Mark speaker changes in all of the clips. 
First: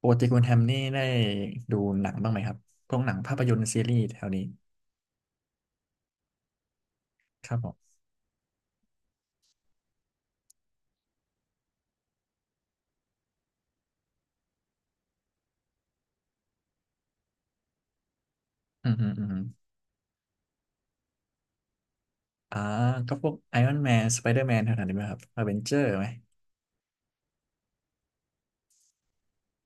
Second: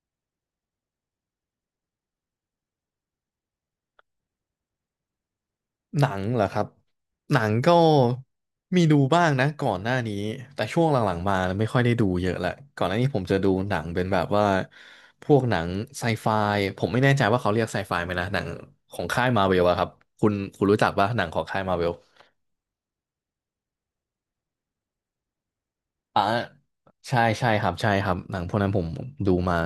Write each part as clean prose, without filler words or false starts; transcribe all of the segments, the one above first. Speaker 1: ปกติคุณแฮมนี่ได้ดูหนังบ้างไหมครับพวกหนังภาพยนตร์ซีรีส์แถวนี้
Speaker 2: หนังเหรอครับหนั
Speaker 1: ค
Speaker 2: ง
Speaker 1: รับผ
Speaker 2: ก็
Speaker 1: ม
Speaker 2: มีดูบ้างนะก่อนหน้านี้แต่ช่วงหลังๆมาไม่ค่อยได้ดูเยอะละก่อนหน้านี้ผมจะดูหนังเป็นแบบว่าพวกหนังไซไฟผมไม่แน่ใจว่าเขาเรียกไซไฟไหมนะหนัง
Speaker 1: อืม
Speaker 2: ขอ
Speaker 1: อื
Speaker 2: ง
Speaker 1: มอื
Speaker 2: ค่าย
Speaker 1: ม
Speaker 2: มาเวลอะครับคุณรู้จักป่ะหนังของค่ายมาเวล
Speaker 1: อ่าก็พวกไอรอนแมนสไปเดอร์แมนแถวๆนี้ไหมครับอเวนเจอร์ไหม
Speaker 2: อ่าใช่ใช่ครับใช่ครับหนังพวกนั้นผมดูมา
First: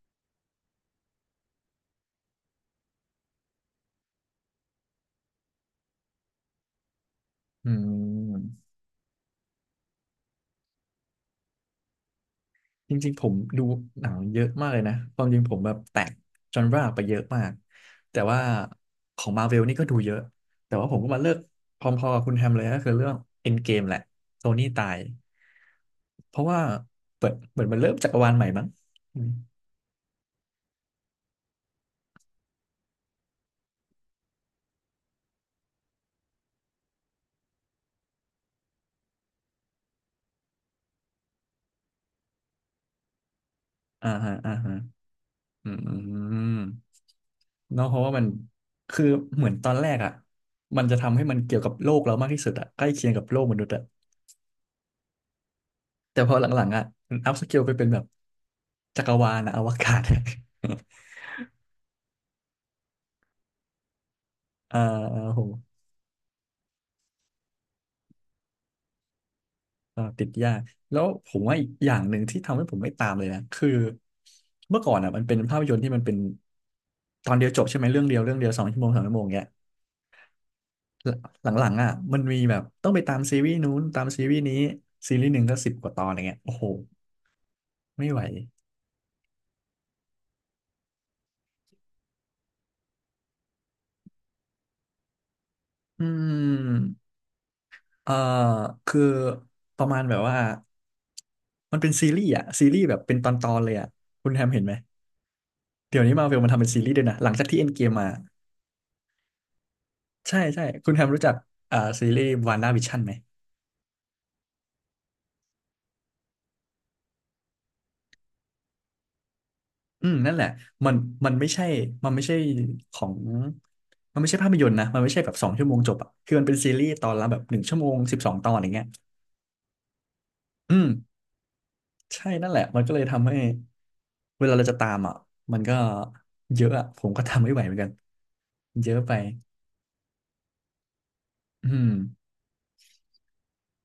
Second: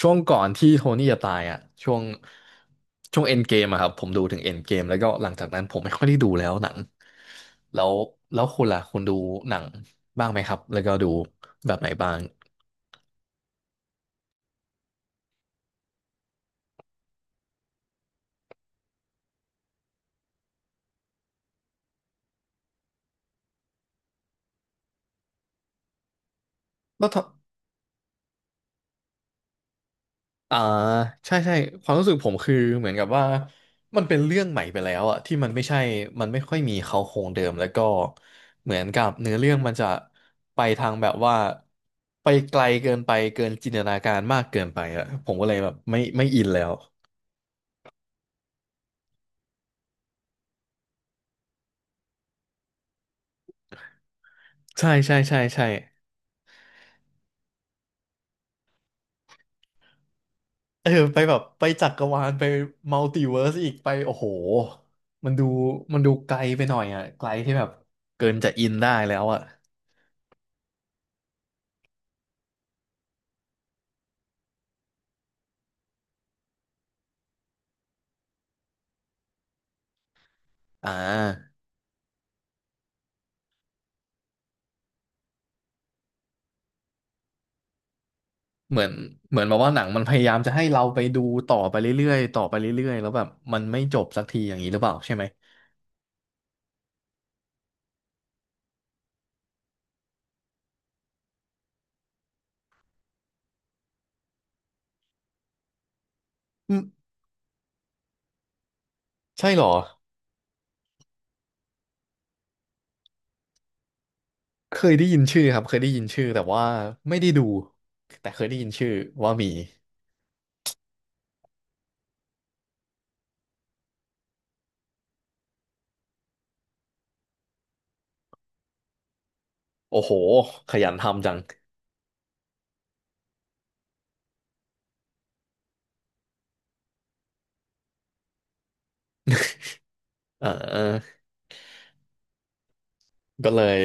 Speaker 2: ช่วงก่อนที่โทนี่จะตายอ่ะช่วงช่วงเอ็นเกมอะครับผมดูถึงเอ็นเกมแล้วก็หลังจากนั้นผมไม่ค่อยได้ดูแล้วหนัง
Speaker 1: อื
Speaker 2: แล้วแล้ว
Speaker 1: ม
Speaker 2: คุณล่ะคุณดูหนังบ้างไหมครับแล้วก็ดูแบบไหนบ้าง
Speaker 1: จริงๆผมดูหนังเยอะมากเลยนะความจริงผมแบบแตกจอนราไปเยอะมาก แต่ว่าของมาเวลนี่ก็ดูเยอะ แต่ว่าผมก็มาเลิกพร้อมๆกับคุณแฮมเลยก็คือเรื่องเอ็นเกมแหละโทนี่ตายเพราะว่า
Speaker 2: แล้ว
Speaker 1: เปิดเหมือนมันเริ่มจักรวาลใหม่มั้งอืม
Speaker 2: อ่าใช่ใช่ความรู้สึกผมคือเหมือนกับว่ามันเป็นเรื่องใหม่ไปแล้วอะที่มันไม่ใช่มันไม่ค่อยมีเขาโครงเดิมแล้วก็เหมือนกับเนื้อเรื่องมันจะไปทางแบบว่าไปไกลเกินไปเกินจินตนา
Speaker 1: อ่า
Speaker 2: การ
Speaker 1: ฮะ
Speaker 2: มาก
Speaker 1: อ่า
Speaker 2: เกิน
Speaker 1: ฮะ
Speaker 2: ไปอะผมก็เลย
Speaker 1: อื
Speaker 2: แบบไม่อิน
Speaker 1: ม
Speaker 2: แล้ว
Speaker 1: เนาะเพราะว่ามันคือเหมือนตอนแรกอ่ะมันจะทำให้มันเกี่ยวกับโลกเรามากที่สุดอ่ะใกล้เคียงกับโลกมนุษย์อ่ะ
Speaker 2: ใช่ใช่ใช่ใช่
Speaker 1: แต่พอหลังๆอ่ะอัพสเกลไปเป็นแบบจักรวาลอะอวกาศ
Speaker 2: เออไปแบบไปจักรวาลไปมัลติเวิร์สอีกไปโอ้โห
Speaker 1: อ่า อ่า
Speaker 2: มัน
Speaker 1: โห
Speaker 2: ดูมันดูไกลไปหน่อยอะไกลที่แบบเกินจะอินได้แล้วอะ
Speaker 1: อ่าติดยากแล้วผมว่าอีกอย่างหนึ่งที่ทำให้ผมไม่ตามเลยนะคือเมื่อก่อนอ่ะมันเป็นภาพยนตร์ที่มันเป็นตอนเดียวจบใช่ไหมเรื่องเดียวเรื่องเดียว2 ชั่วโมง 3 ชั่วโมงเงี้ย
Speaker 2: อ่า
Speaker 1: หลังๆอ่ะมันมีแบบต้องไปตามซีรีส์นู้นตามซีรีส์นี้ซีรีส์หนึ่งก็สิบกว่าตอนอย่างเงี้ยโอ้โห ไม่ไหว
Speaker 2: เหมือนเหมือนแบบว่าหนังมันพยายามจะให้เราไปดูต่อไปเรื่อยๆต่อไปเรื่อยๆแล้วแบบมันไม่จบสักทีอย่างนี้หรือเปล่าใช่ไหม
Speaker 1: อืมเอ่อคือประมาณแบบว่ามันเป็นซีรีส์อะซีรีส์แบบเป็นตอนๆ เลยอะคุณแฮมเห็นไหมเดี๋ยวนี้มาเวลมันทำเป็น
Speaker 2: อื
Speaker 1: ซี
Speaker 2: ม
Speaker 1: รีส์ด้วยนะหลังจากที่เอ็นเกมมา
Speaker 2: ใช่เหรอ
Speaker 1: ใช่ใช่คุณแฮมรู้จักซีรีส์วานด้าวิชั่นไหม
Speaker 2: เคยได้ยินชื่อครับเคยได้ยินชื่อแต่ว่าไม่ได้ดูแต่เคยได้ยินชื่อว่ามี
Speaker 1: อืมนั่นแหละมันมันไม่ใช่มันไม่ใช่ของมันไม่ใช่ภาพยนตร์นะมันไม่ใช่แบบสองชั่วโมงจบอะคือมันเป็นซีรีส์ตอนละแบบ1 ชั่วโมง 12 ตอนอย่างเงี้ย
Speaker 2: โอ้โหข
Speaker 1: อืม
Speaker 2: ยันทำจัง
Speaker 1: ใช่นั่นแหละมันก็เลยทำให้เวลาเราจะตามอ่ะมันก็เยอะอ่ะผมก็ทำไม่ไหวเหมือนกันเยอะไป
Speaker 2: เออ
Speaker 1: อืม
Speaker 2: ก็เลย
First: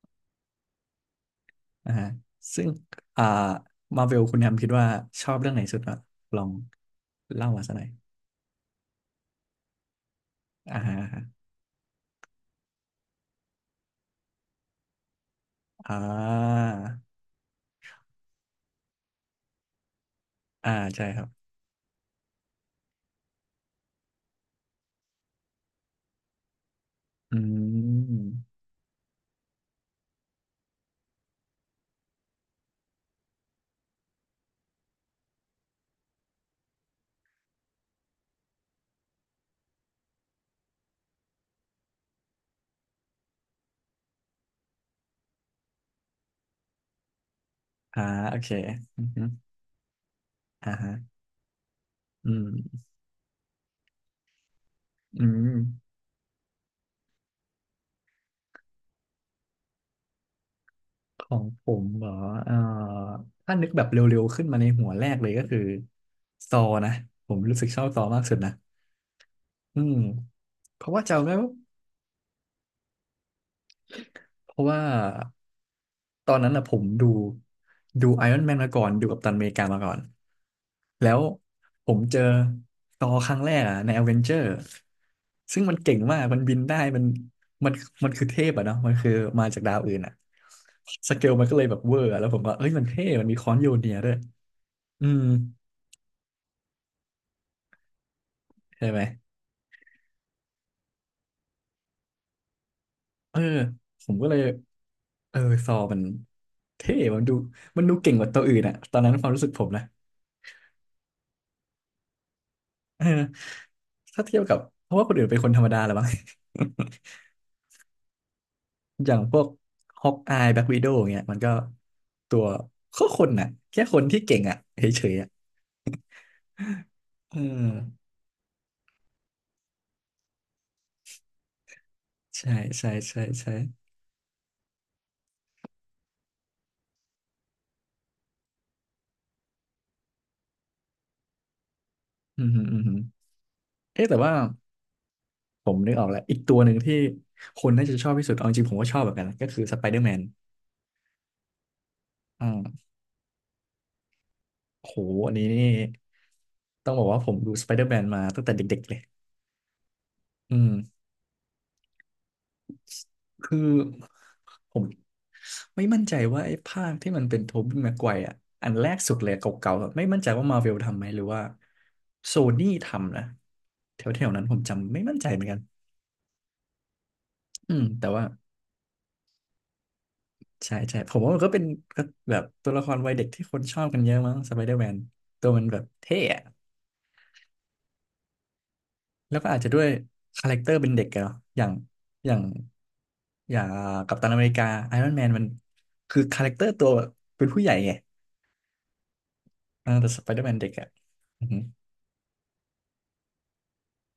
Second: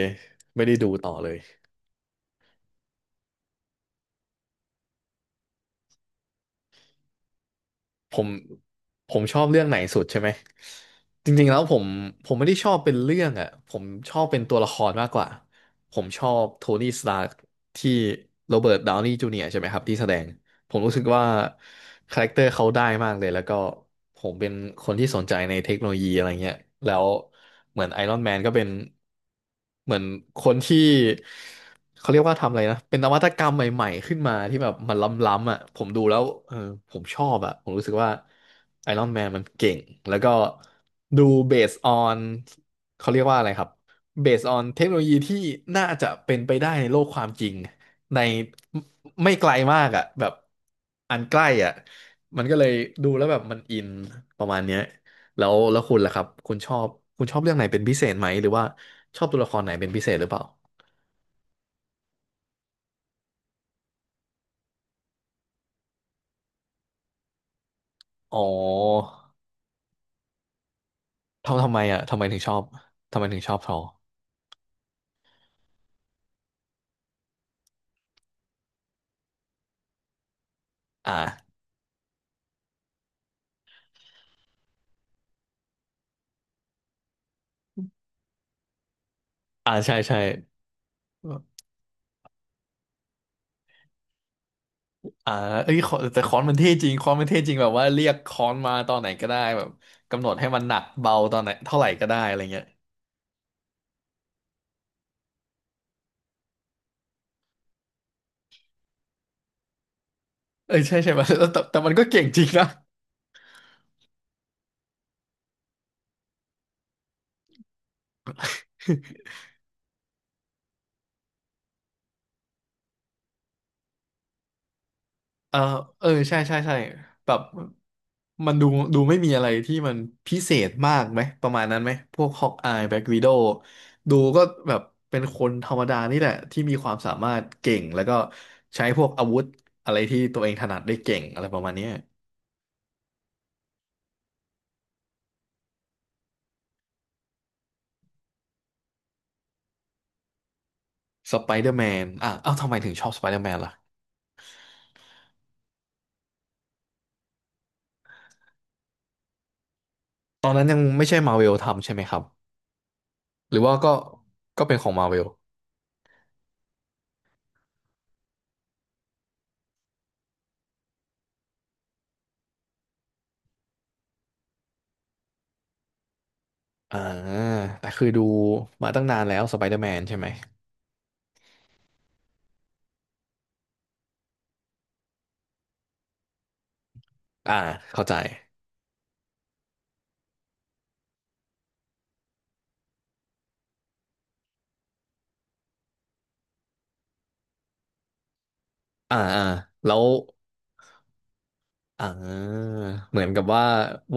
Speaker 2: ไม่ได้ดูต่อเลย
Speaker 1: อ่าฮะซึ่งอ่ามาเวลคุณแฮมคิดว่าชอบเรื่องไหนสุดอ่ะลองเล่ามาสักหน่อย
Speaker 2: ผมผมชอบเรื่องไหนสุดใช่ไหม
Speaker 1: อ่าฮะ
Speaker 2: จริงๆแล้วผมไม่ได้ชอบเป็นเรื่องอ่ะผมชอบเป็นตัวละครมากกว่า
Speaker 1: อ่า
Speaker 2: ผมชอบโทนี่สตาร์ที่โรเบิร์ตดาวนีย์จูเนียร์ใช่ไหมครับที่แสดง
Speaker 1: อ่า
Speaker 2: ผมรู้สึ
Speaker 1: ใช่
Speaker 2: ก
Speaker 1: ค
Speaker 2: ว่า
Speaker 1: รับ
Speaker 2: คาแรคเตอร์เขาได้มากเลยแล้วก็ผมเป็นคนที่สนใจในเทคโนโลยีอะไรเงี้ยแล้ว
Speaker 1: อื
Speaker 2: เหมือนไอรอนแมนก็
Speaker 1: ม
Speaker 2: เป็นเหมือนคนที่เขาเรียกว่าทำอะไรนะเป็นนวัตกรรมใหม่ๆขึ้นมาที่แบบมันล้ำๆอ่ะผมดูแล้วเออผมชอบอ่ะผมรู้สึกว่าไอรอนแมนมันเก่งแล้วก็ดูเบสออนเขาเรียกว่าอะไรครับเบสออนเทคโนโลยีที่น่าจะเป็นไปได้ในโลกความจริง
Speaker 1: อ่า
Speaker 2: ใน
Speaker 1: โอเคอือฮึ
Speaker 2: ไม่ไกลมากอ่ะแบบ
Speaker 1: อ่าฮะ
Speaker 2: อันใกล้อ่ะ
Speaker 1: อื
Speaker 2: มันก็เลย
Speaker 1: ม
Speaker 2: ดูแล้วแบบมันอินประมาณเนี้ย
Speaker 1: อื
Speaker 2: แล้
Speaker 1: ม
Speaker 2: วแล้วคุณล่ะครับคุณชอบเรื่องไหนเป็นพิเศษไหมหรือว่าชอบตัวละครไหนเป็นพิเศษหรือเปล่า
Speaker 1: ของผมเหรอเอ่อถ้านึกแบบเร็วๆ ขึ้นมาในหัวแรกเลยก็คือซอนะ ผมรู้สึกชอบซอมากสุด
Speaker 2: อ๋อ
Speaker 1: นะอืมเพราะว่าจำได้ว่า
Speaker 2: ทำไมอ่ะทำไมถึงชอบทำไมถึงชอบทอ
Speaker 1: เพราะว่าตอนนั้นนะผมดูไอรอนแมนมาก่อนดูกัปตันอเมริกามาก่อนแล้ว
Speaker 2: อ่า
Speaker 1: ผมเจอซอครั้งแรกอะในอเวนเจอร์ซึ่งมันเก่งมากมันบินได้มันมันคือเทพอะเนาะมันคือมาจาก
Speaker 2: อ่า
Speaker 1: ดาวอื่
Speaker 2: ใช่
Speaker 1: นอะ
Speaker 2: ใช่
Speaker 1: สเกลมันก็เลยแบบเวอร์อะแล้วผมก็เอ้ยมันเท่มันมีค้อนโยเนียด้วยอืม
Speaker 2: อ่าเอ้ยขอแต่ค้อนมันเท่จริงค้อนมันเท่จริงแบบว่าเรียกค้อนมา
Speaker 1: ใช่
Speaker 2: ตอ
Speaker 1: ไห
Speaker 2: น
Speaker 1: ม
Speaker 2: ไหนก็ได้แบบกำหนดให้มันหนักเบาตอนไหนเท่าไหร่ก็ได้อะไรเงี้ย
Speaker 1: เออผมก็เลยเออซอมันเท่มันดูเก่งกว่าตัวอื่นอะตอนนั้นความรู้สึกผมนะ
Speaker 2: เออใช่ใช่ ไหมแต่มันก็เก่งจริงนะ
Speaker 1: เออถ้าเทียบกับ เพราะว่าคนอื่นเป็นคนธรรมดาแหละวบ้าง อย่างพวกฮอกอายแบ็ควิโดว์เงี้ยมันก็ตัวก็คนน่ะแค่คนที่เก่งอะเฉยๆอะ
Speaker 2: เออ เออ ใช่ใช่ใช่แบ
Speaker 1: เอ
Speaker 2: บ
Speaker 1: อ
Speaker 2: มันดู ดูไม่มีอะไรที่มัน พิเศษมากไหม ประมาณนั้นไหม พวกฮอ
Speaker 1: ใช่
Speaker 2: กอาย
Speaker 1: ใช่
Speaker 2: แบ็กวี
Speaker 1: ใช่
Speaker 2: โด
Speaker 1: ใช่
Speaker 2: ดูก็แบบ เป็นคนธรรมดานี่แหละ ที่มีความสามารถเก่ง แล้วก็ ใช้พวกอาวุธ อะไรที่ตัวเองถนัดได้เก่ง อะไรประมาณเนี้ย
Speaker 1: อืมฮึอืมฮึเอ๊ะแต่ว่าผมนึกออกแล้ว อีกตัวหนึ่งที่คนน่าจะชอบที่สุดเอาจริงๆผมก็ชอบเหมือนกันนะก็คือสไปเดอร์แมน
Speaker 2: สไปเดอร์แมนอ่ะเอ้าทำไมถึงชอบสไปเดอร์แมนล่ะ
Speaker 1: โหอันนี้นี่ต้องบอกว่าผมดูสไปเดอร์แมนมาตั้งแต่เด็กๆเลย
Speaker 2: ตอ
Speaker 1: อื
Speaker 2: นนั้น
Speaker 1: ม
Speaker 2: ยังไม่ใช่มาเวลทำใช่ไหมครับห
Speaker 1: คื
Speaker 2: รือ
Speaker 1: อ
Speaker 2: ว่าก็ก็
Speaker 1: ผ
Speaker 2: เป็น
Speaker 1: ม
Speaker 2: ของมาเวล
Speaker 1: ไม่มั่นใจว่าไอ้ภาคที่มันเป็นโทบี้แม็กไกวร์อ่ะอันแรกสุดเลยเก่าๆอะไม่มั่นใจว่ามาเวลทำไหมหรือว่าโซนี่ทำนะแถวๆนั้นผมจำไม่มั่นใจเหมือนกัน
Speaker 2: อ่า
Speaker 1: อืม
Speaker 2: แต่คื
Speaker 1: แต่
Speaker 2: อดู
Speaker 1: ว่า
Speaker 2: มาตั้งนานแล้วสไปเดอร์แมนใช่ไหม
Speaker 1: ใช่ใช่ผมว่ามันก็เป็นก็แบบตัวละครวัยเด็กที่คนชอบกันเยอะมั้งสไปเดอร์แมนตัวมันแบบเท่อะ
Speaker 2: อ่าเข้าใจ
Speaker 1: แล้วก็อาจจะด้วยคาแรคเตอร์เป็นเด็กอะเนาะอย่าง อย่างอ่ากัปตันอเมริกาไอรอนแมนมันคือคาแรคเตอร์ตัวเป็นผู้ใหญ่ไง
Speaker 2: อ่าอ่า
Speaker 1: อ่า
Speaker 2: แล้ว
Speaker 1: แต่สไปเดอร์แมนเด็กอ่ะอือฮึอ
Speaker 2: อ่าเหมือนกับว่า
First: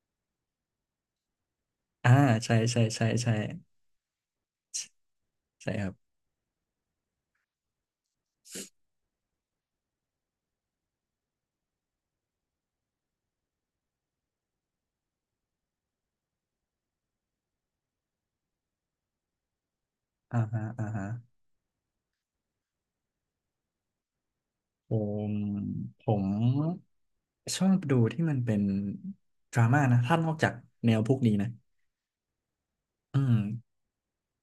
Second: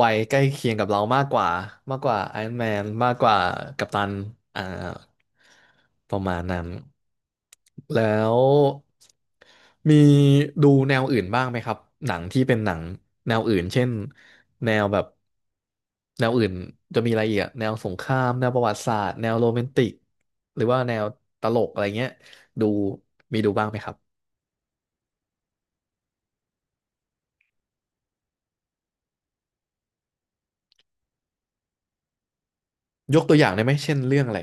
Speaker 2: วัยใกล้เคียงกับเรามากกว่ามากก
Speaker 1: ่า
Speaker 2: ว่าไอรอ
Speaker 1: ใช่
Speaker 2: นแม
Speaker 1: ใช่
Speaker 2: น
Speaker 1: ใช่
Speaker 2: มากก
Speaker 1: ใช่
Speaker 2: ว่ากัปตันอ่า
Speaker 1: ใช่ครับ
Speaker 2: ประมาณนั้นแล้วมีดูแนวอื่นบ้างไหมครับหนังที่เป็นหนังแนวอื่นเช่นแนวแบบแนวอื่นจะมีอะไรอีกอะแนวสงครามแนวประวัติศาสตร์แนวโรแมนติก
Speaker 1: อ่า
Speaker 2: ห
Speaker 1: ฮะ
Speaker 2: รือว่า
Speaker 1: อ่า
Speaker 2: แน
Speaker 1: ฮะ
Speaker 2: วตลกอะไรเงี้ยดูมีดูบ้างไหมครับ
Speaker 1: ผมผมชอบดูที่มันเป็นดราม่านะถ้านอกจากแนวพวกนี้นะ
Speaker 2: ย
Speaker 1: อื
Speaker 2: กตั
Speaker 1: ม
Speaker 2: วอย่างได้ไหมเช่นเรื่องอะไร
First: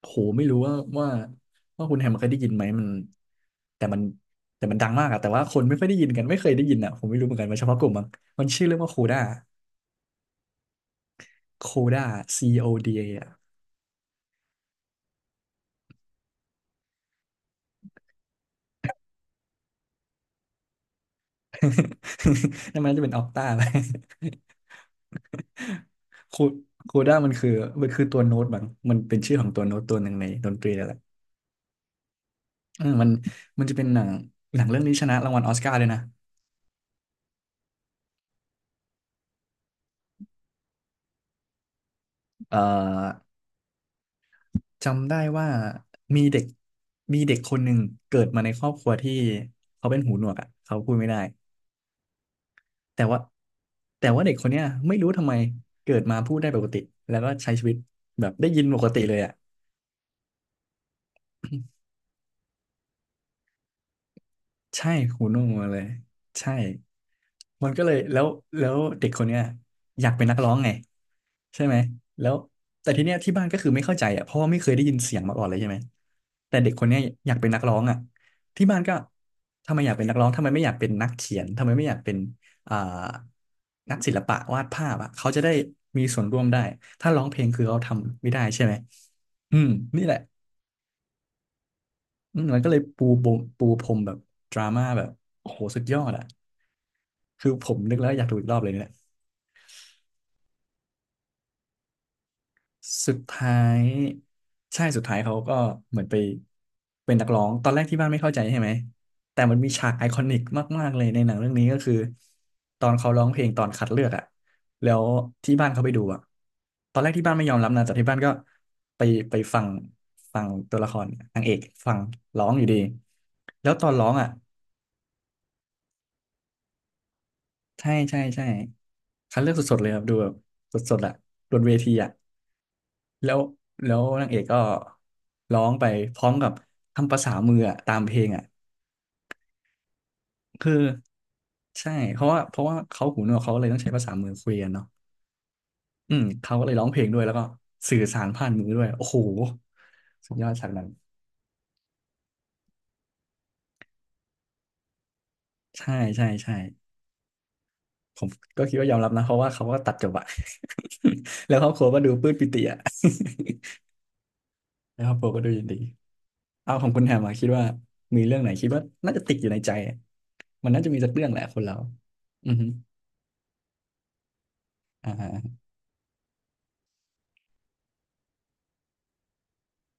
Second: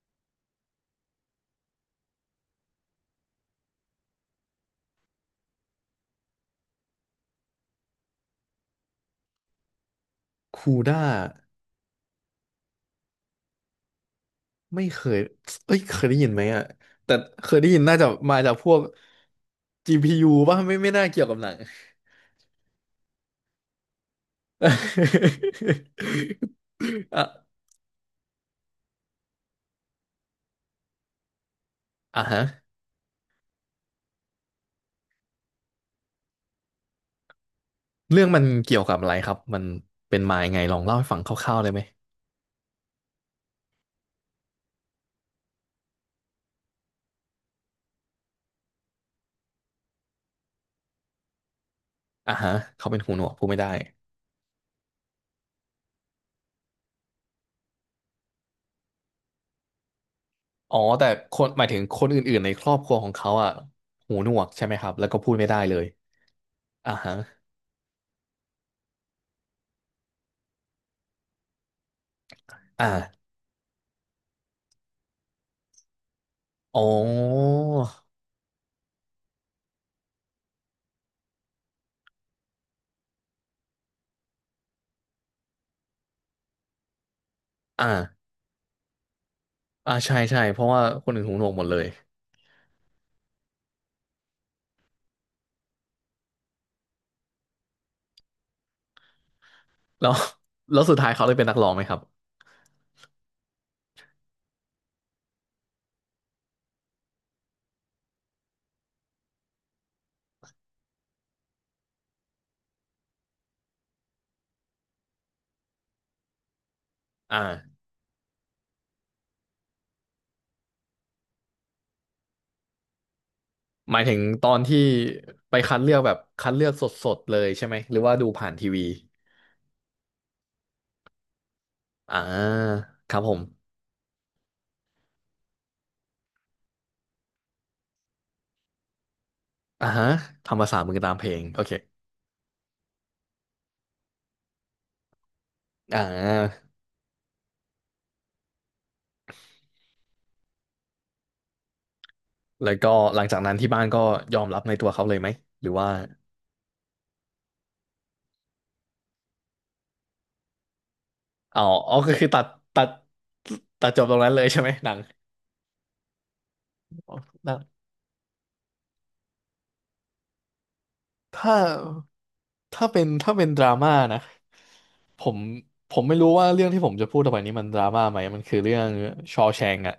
Speaker 1: โหไม่รู้ว่าว่าคุณแฮมเคยได้ยินไหมมันแต่มันแต่มันดังมากอะแต่ว่าคนไม่ค่อยได้ยินกันไม่เคยได้ยินอะผมไม่รู้เหมือนกันมันเฉพาะกลุ่มมั้งมันชื่อเรื่องว่าโคด้า
Speaker 2: คูด้า
Speaker 1: โคด้า CODA
Speaker 2: ไม่เคยเอ้ยเคยได้ยินไหมอ่ะแต่เคยได้ยินน่าจะมาจากพวก GPU ป่ะไม่น่าเกี่ยวกับหนัง
Speaker 1: นั่นมันน่าจะเป็นออกต้าอะ ไรคูคู ด้า
Speaker 2: อ่ะ
Speaker 1: มันคือมันคือตัวโน้ตบางมันเป็นชื่อของตัวโน้ตตัวหนึ่งในดนตรีนั่นแหละ
Speaker 2: อ่ะฮะ
Speaker 1: เออมันจะเป็นหนังหนังเรื่องนี้ชนะรางวัลออสการ์ด้วยนะ
Speaker 2: เรื่องมันเกี่ยวกับอะไรครับมันเป็นมายังไงลองเล่าให้ฟังคร่าวๆได้ไหม
Speaker 1: เอ่อจำได้ว่ามีเด็กมีเด็กคนหนึ่งเกิดมาในครอบครัวที่เขาเป็นหูหนวกอ่ะเขาพูดไม่ได้
Speaker 2: อ่ะฮะเขาเป็
Speaker 1: แต่
Speaker 2: นหู
Speaker 1: ว่า
Speaker 2: หนวกพูดไม่ได้
Speaker 1: แต่ว่าเด็กคนเนี้ยไม่รู้ทำไมเกิดมาพูดได้ปกติแล้วก็ใช้ชีวิตแบบได้ยินปกติเลยอ่ะ
Speaker 2: อ๋อแต่คนหมายถึงคนอื่นๆในครอบครัวของเขาอ่ะหูหนวกใช่ไหมค
Speaker 1: ใช่
Speaker 2: รับแล้วก็
Speaker 1: คู
Speaker 2: พูด
Speaker 1: โน่
Speaker 2: ไม่ได้
Speaker 1: มา
Speaker 2: เล
Speaker 1: เลย
Speaker 2: ย
Speaker 1: ใช่
Speaker 2: อ่ะฮะ
Speaker 1: มันก็เลยแล้วเด็กคนเนี้ยอยากเป็นนักร้องไงใช่ไหมแล้วแต่ทีเนี้ย
Speaker 2: อ่า
Speaker 1: ที่บ้านก็คือไม่เข้าใจอ่ะเพราะว่าไม่เคยได้ยินเสียงมาก่อนเลยใช่ไหมแต่เด็ก
Speaker 2: อ๋
Speaker 1: คนเนี้ยอยากเป็น
Speaker 2: อ
Speaker 1: นักร้องอ่ะที่บ้านก็ทำไมอยากเป็นนักร้องทำไมไม่อยากเป็นนักเขียนทำไมไม่อยากเป็นอ่านักศิลปะวาดภาพอ่ะเขาจะได้มีส่วนร่วมได้ถ้าร้องเพลงคือเขาทำ
Speaker 2: อ่า
Speaker 1: ไม่ได้ใช่ไหมอืม
Speaker 2: อ่า
Speaker 1: นี่แห
Speaker 2: ใช่
Speaker 1: ละ
Speaker 2: ใช่เพราะว่าคนอื่นหูหนวกหมดเลย
Speaker 1: อืมมันก็เลยปูบมปูพรมแบบดราม่าแบบโอ้โหสุดยอดอ่ะ คือผมนึกแล้วอยากดูอีกรอบเลยเนี่ย
Speaker 2: แล้ว แล้วสุดท้ายเขาได้เป็นนักร้องไหมครับ
Speaker 1: สุดท้ายใช่สุดท้ายเขาก็เหมือนไปเป็นนักร้องตอนแรกที่บ้านไม่เข้าใจใช่ไหมแต่มันมีฉากไอคอนิกมากๆเลยในหนังเรื่องนี้ก็คือตอนเขาร้องเพลงตอนคัดเลือกอะแล้วที่บ้านเขาไปดูอะตอนแรกที่บ้าน
Speaker 2: อ่า
Speaker 1: ไม่ยอมรับนะแต่ที่บ้านก็ไปไปฟังฟังตัวละครนางเอกฟังร้องอยู่ดีแล้วตอน
Speaker 2: หมาย
Speaker 1: ร้อง
Speaker 2: ถึง
Speaker 1: อะ
Speaker 2: ตอนที่ไปคัดเลือกแบบคัดเลือกสดๆเลยใช่ไหม
Speaker 1: ใช่
Speaker 2: หรือว่า
Speaker 1: ใช่
Speaker 2: ดู
Speaker 1: ใช่
Speaker 2: ผ่านทีวี
Speaker 1: คัดเลือกสดๆเลยครับดูแบบสดๆอะบนเวทีอะ
Speaker 2: อ่าครับ
Speaker 1: แล้
Speaker 2: ผ
Speaker 1: ว
Speaker 2: ม
Speaker 1: แล้วนางเอกก็ร้องไปพร้อมกับทำภาษามืออะตามเพลงอ่ะ
Speaker 2: อ่าฮะทำ
Speaker 1: คื
Speaker 2: ภา
Speaker 1: อ
Speaker 2: ษามือตามเพลงโอเค
Speaker 1: ใช่เพราะว่าเขาหูหนวกเขาเลยต้องใช้ภาษามือคุยกันเนาะ
Speaker 2: อ่
Speaker 1: อืมเขาก็
Speaker 2: า
Speaker 1: เลยร้องเพลงด้วยแล้วก็สื่อสารผ่านมือด้วยโอ้โหสุดยอดฉากนั้น
Speaker 2: แล้วก็หลังจากนั้นที่บ้านก็ยอมรับในตัวเขาเลยไหมหรือว่า
Speaker 1: ใช่ใช่ใช่ผมก็คิดว่ายอมรับนะเพราะว่าเขาก็ตัดจบอะ แล้ว
Speaker 2: เอา
Speaker 1: ครอบครัว
Speaker 2: อ๋อ
Speaker 1: ก็ดู
Speaker 2: ก็
Speaker 1: ป
Speaker 2: คือ
Speaker 1: ลื้มปิติอะ
Speaker 2: ตัดตัดจบตรงนั้นเลยใช่ไหมหนั ง
Speaker 1: แล้วครอบครัวก็ดูยินดีเอาของคุณ แฮ
Speaker 2: อ๋อ
Speaker 1: มมาคิ
Speaker 2: ห
Speaker 1: ด
Speaker 2: นัง
Speaker 1: ว่ามีเรื่องไหนคิดว่าน่าจะติดอยู่ในใจอะมันน่าจะมีสักเรื่องแหละ
Speaker 2: ถ้า
Speaker 1: คนเราอือฮึ
Speaker 2: ถ้าเป็นดราม่านะ
Speaker 1: อ่
Speaker 2: ผม
Speaker 1: า
Speaker 2: ผมไม่รู้ว่าเรื่องที่ผมจะพูดต่อไปนี้มันดราม่าไหมมันคือเรื่องชอ w แชง k อะ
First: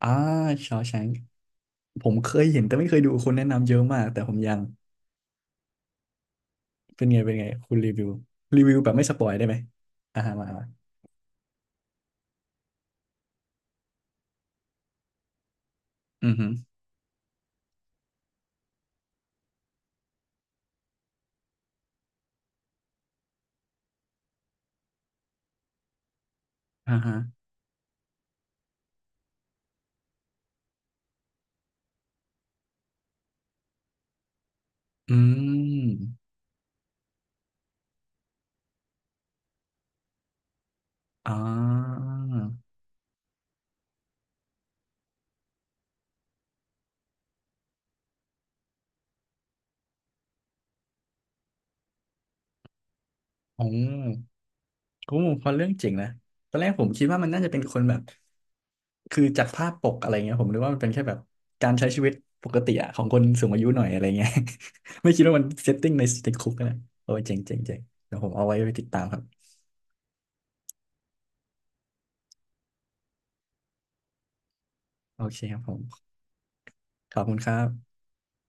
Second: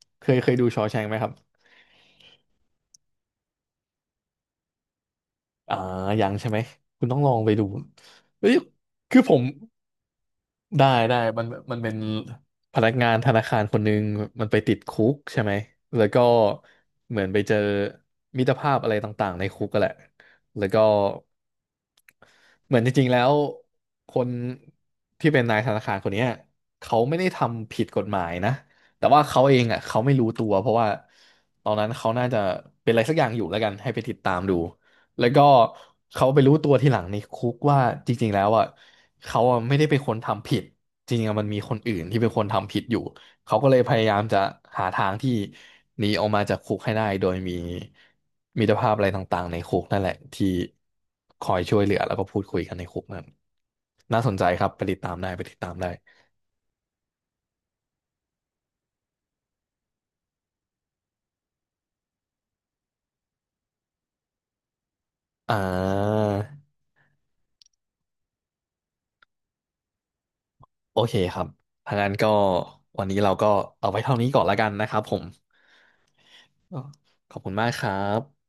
Speaker 1: อ่า
Speaker 2: เคยดู
Speaker 1: ชอ
Speaker 2: ชอ w
Speaker 1: แช
Speaker 2: แชง k
Speaker 1: ง
Speaker 2: ไห
Speaker 1: ค์
Speaker 2: มครับ
Speaker 1: ผมเคยเห็นแต่ไม่เคยดูคนแนะนำเยอะมากแต่ผมยัง
Speaker 2: อ่ายังใช่ไหม
Speaker 1: เป็
Speaker 2: คุ
Speaker 1: น
Speaker 2: ณ
Speaker 1: ไง
Speaker 2: ต้องล
Speaker 1: เป็
Speaker 2: อ
Speaker 1: น
Speaker 2: ง
Speaker 1: ไง
Speaker 2: ไปดู
Speaker 1: คุณรีวิว
Speaker 2: เฮ้ย
Speaker 1: รีวิวแบบไม่ส
Speaker 2: คื
Speaker 1: ป
Speaker 2: อ
Speaker 1: อย
Speaker 2: ผม
Speaker 1: ได้ไหมอ่าฮะมามา
Speaker 2: ได้ได้มันมันเป็นพนักงานธนาคารคนหนึ่งมันไปติดคุกใช่ไหมแล้วก็
Speaker 1: อือฮึ
Speaker 2: เหมือนไปเจอมิตรภาพอะไรต่างๆในคุกก็แหละแล้วก็เหมือนจริงๆแล้วคนที่เป็นนายธนาคารคนเนี้ย
Speaker 1: อ่า
Speaker 2: เขา
Speaker 1: ฮะ
Speaker 2: ไม่ได้ทำผิดกฎหมายนะแต่ว่าเขาเองอ่ะเขาไม่รู้ตัวเพราะว่าตอนนั้นเขาน่าจะเป็นอะไรสักอย่างอยู่แล้วกันให้ไปติดตามดู
Speaker 1: อื
Speaker 2: แล้วก็เขา
Speaker 1: ม
Speaker 2: ไปรู้ตัวทีหลังในคุกว่าจริงๆแล้วอ่ะเขาอะไม่ได้เป็นคนทำผิดจริงๆ
Speaker 1: อ่
Speaker 2: อะมันมีคนอื่น
Speaker 1: า
Speaker 2: ที่เป็นคนทำผิดอยู่เขาก็เลยพยายามจะหาทางที่หนีออกมาจากคุกให้ได้โดยมีมิตรภาพอะไรต่างๆในคุกนั่นแหละที่คอยช่วยเหลือแล้วก็พูดคุยกันในคุกนั่น
Speaker 1: อ๋อ
Speaker 2: น่าสนใจครับไปติดตา
Speaker 1: โอ้
Speaker 2: มได้ไป
Speaker 1: พอ
Speaker 2: ติด
Speaker 1: เรื่อ
Speaker 2: ตา
Speaker 1: ง
Speaker 2: ม
Speaker 1: เจ๋
Speaker 2: ได้
Speaker 1: งนะตอนแรกผมคิดว่ามันน่าจะเป็นคนแบบคือจากภาพปกอะไรเงี้ยผมนึกว่ามันเป็นแค่แบบการใช้ชีวิตปกติอะของคนสูงอายุหน่อยอะไรเงี้ย ไม่คิดว่ามัน
Speaker 2: อ่
Speaker 1: เซตติ้งในติดคุก
Speaker 2: า
Speaker 1: นะโอ้ยเจ๋งเจ๋งเจ๋งเดี๋ยวผมเอาไว้ไปติดตามครับ
Speaker 2: โอเคครับทางนั้นก็วันนี้เราก็เอาไว้เท่านี้ก่อนละกันนะครับผ
Speaker 1: โอ
Speaker 2: ม
Speaker 1: เคครับผม
Speaker 2: ก็
Speaker 1: ขอบ
Speaker 2: ข
Speaker 1: คุณ
Speaker 2: อบ
Speaker 1: ค
Speaker 2: คุ
Speaker 1: รั
Speaker 2: ณ
Speaker 1: บ
Speaker 2: มากครับ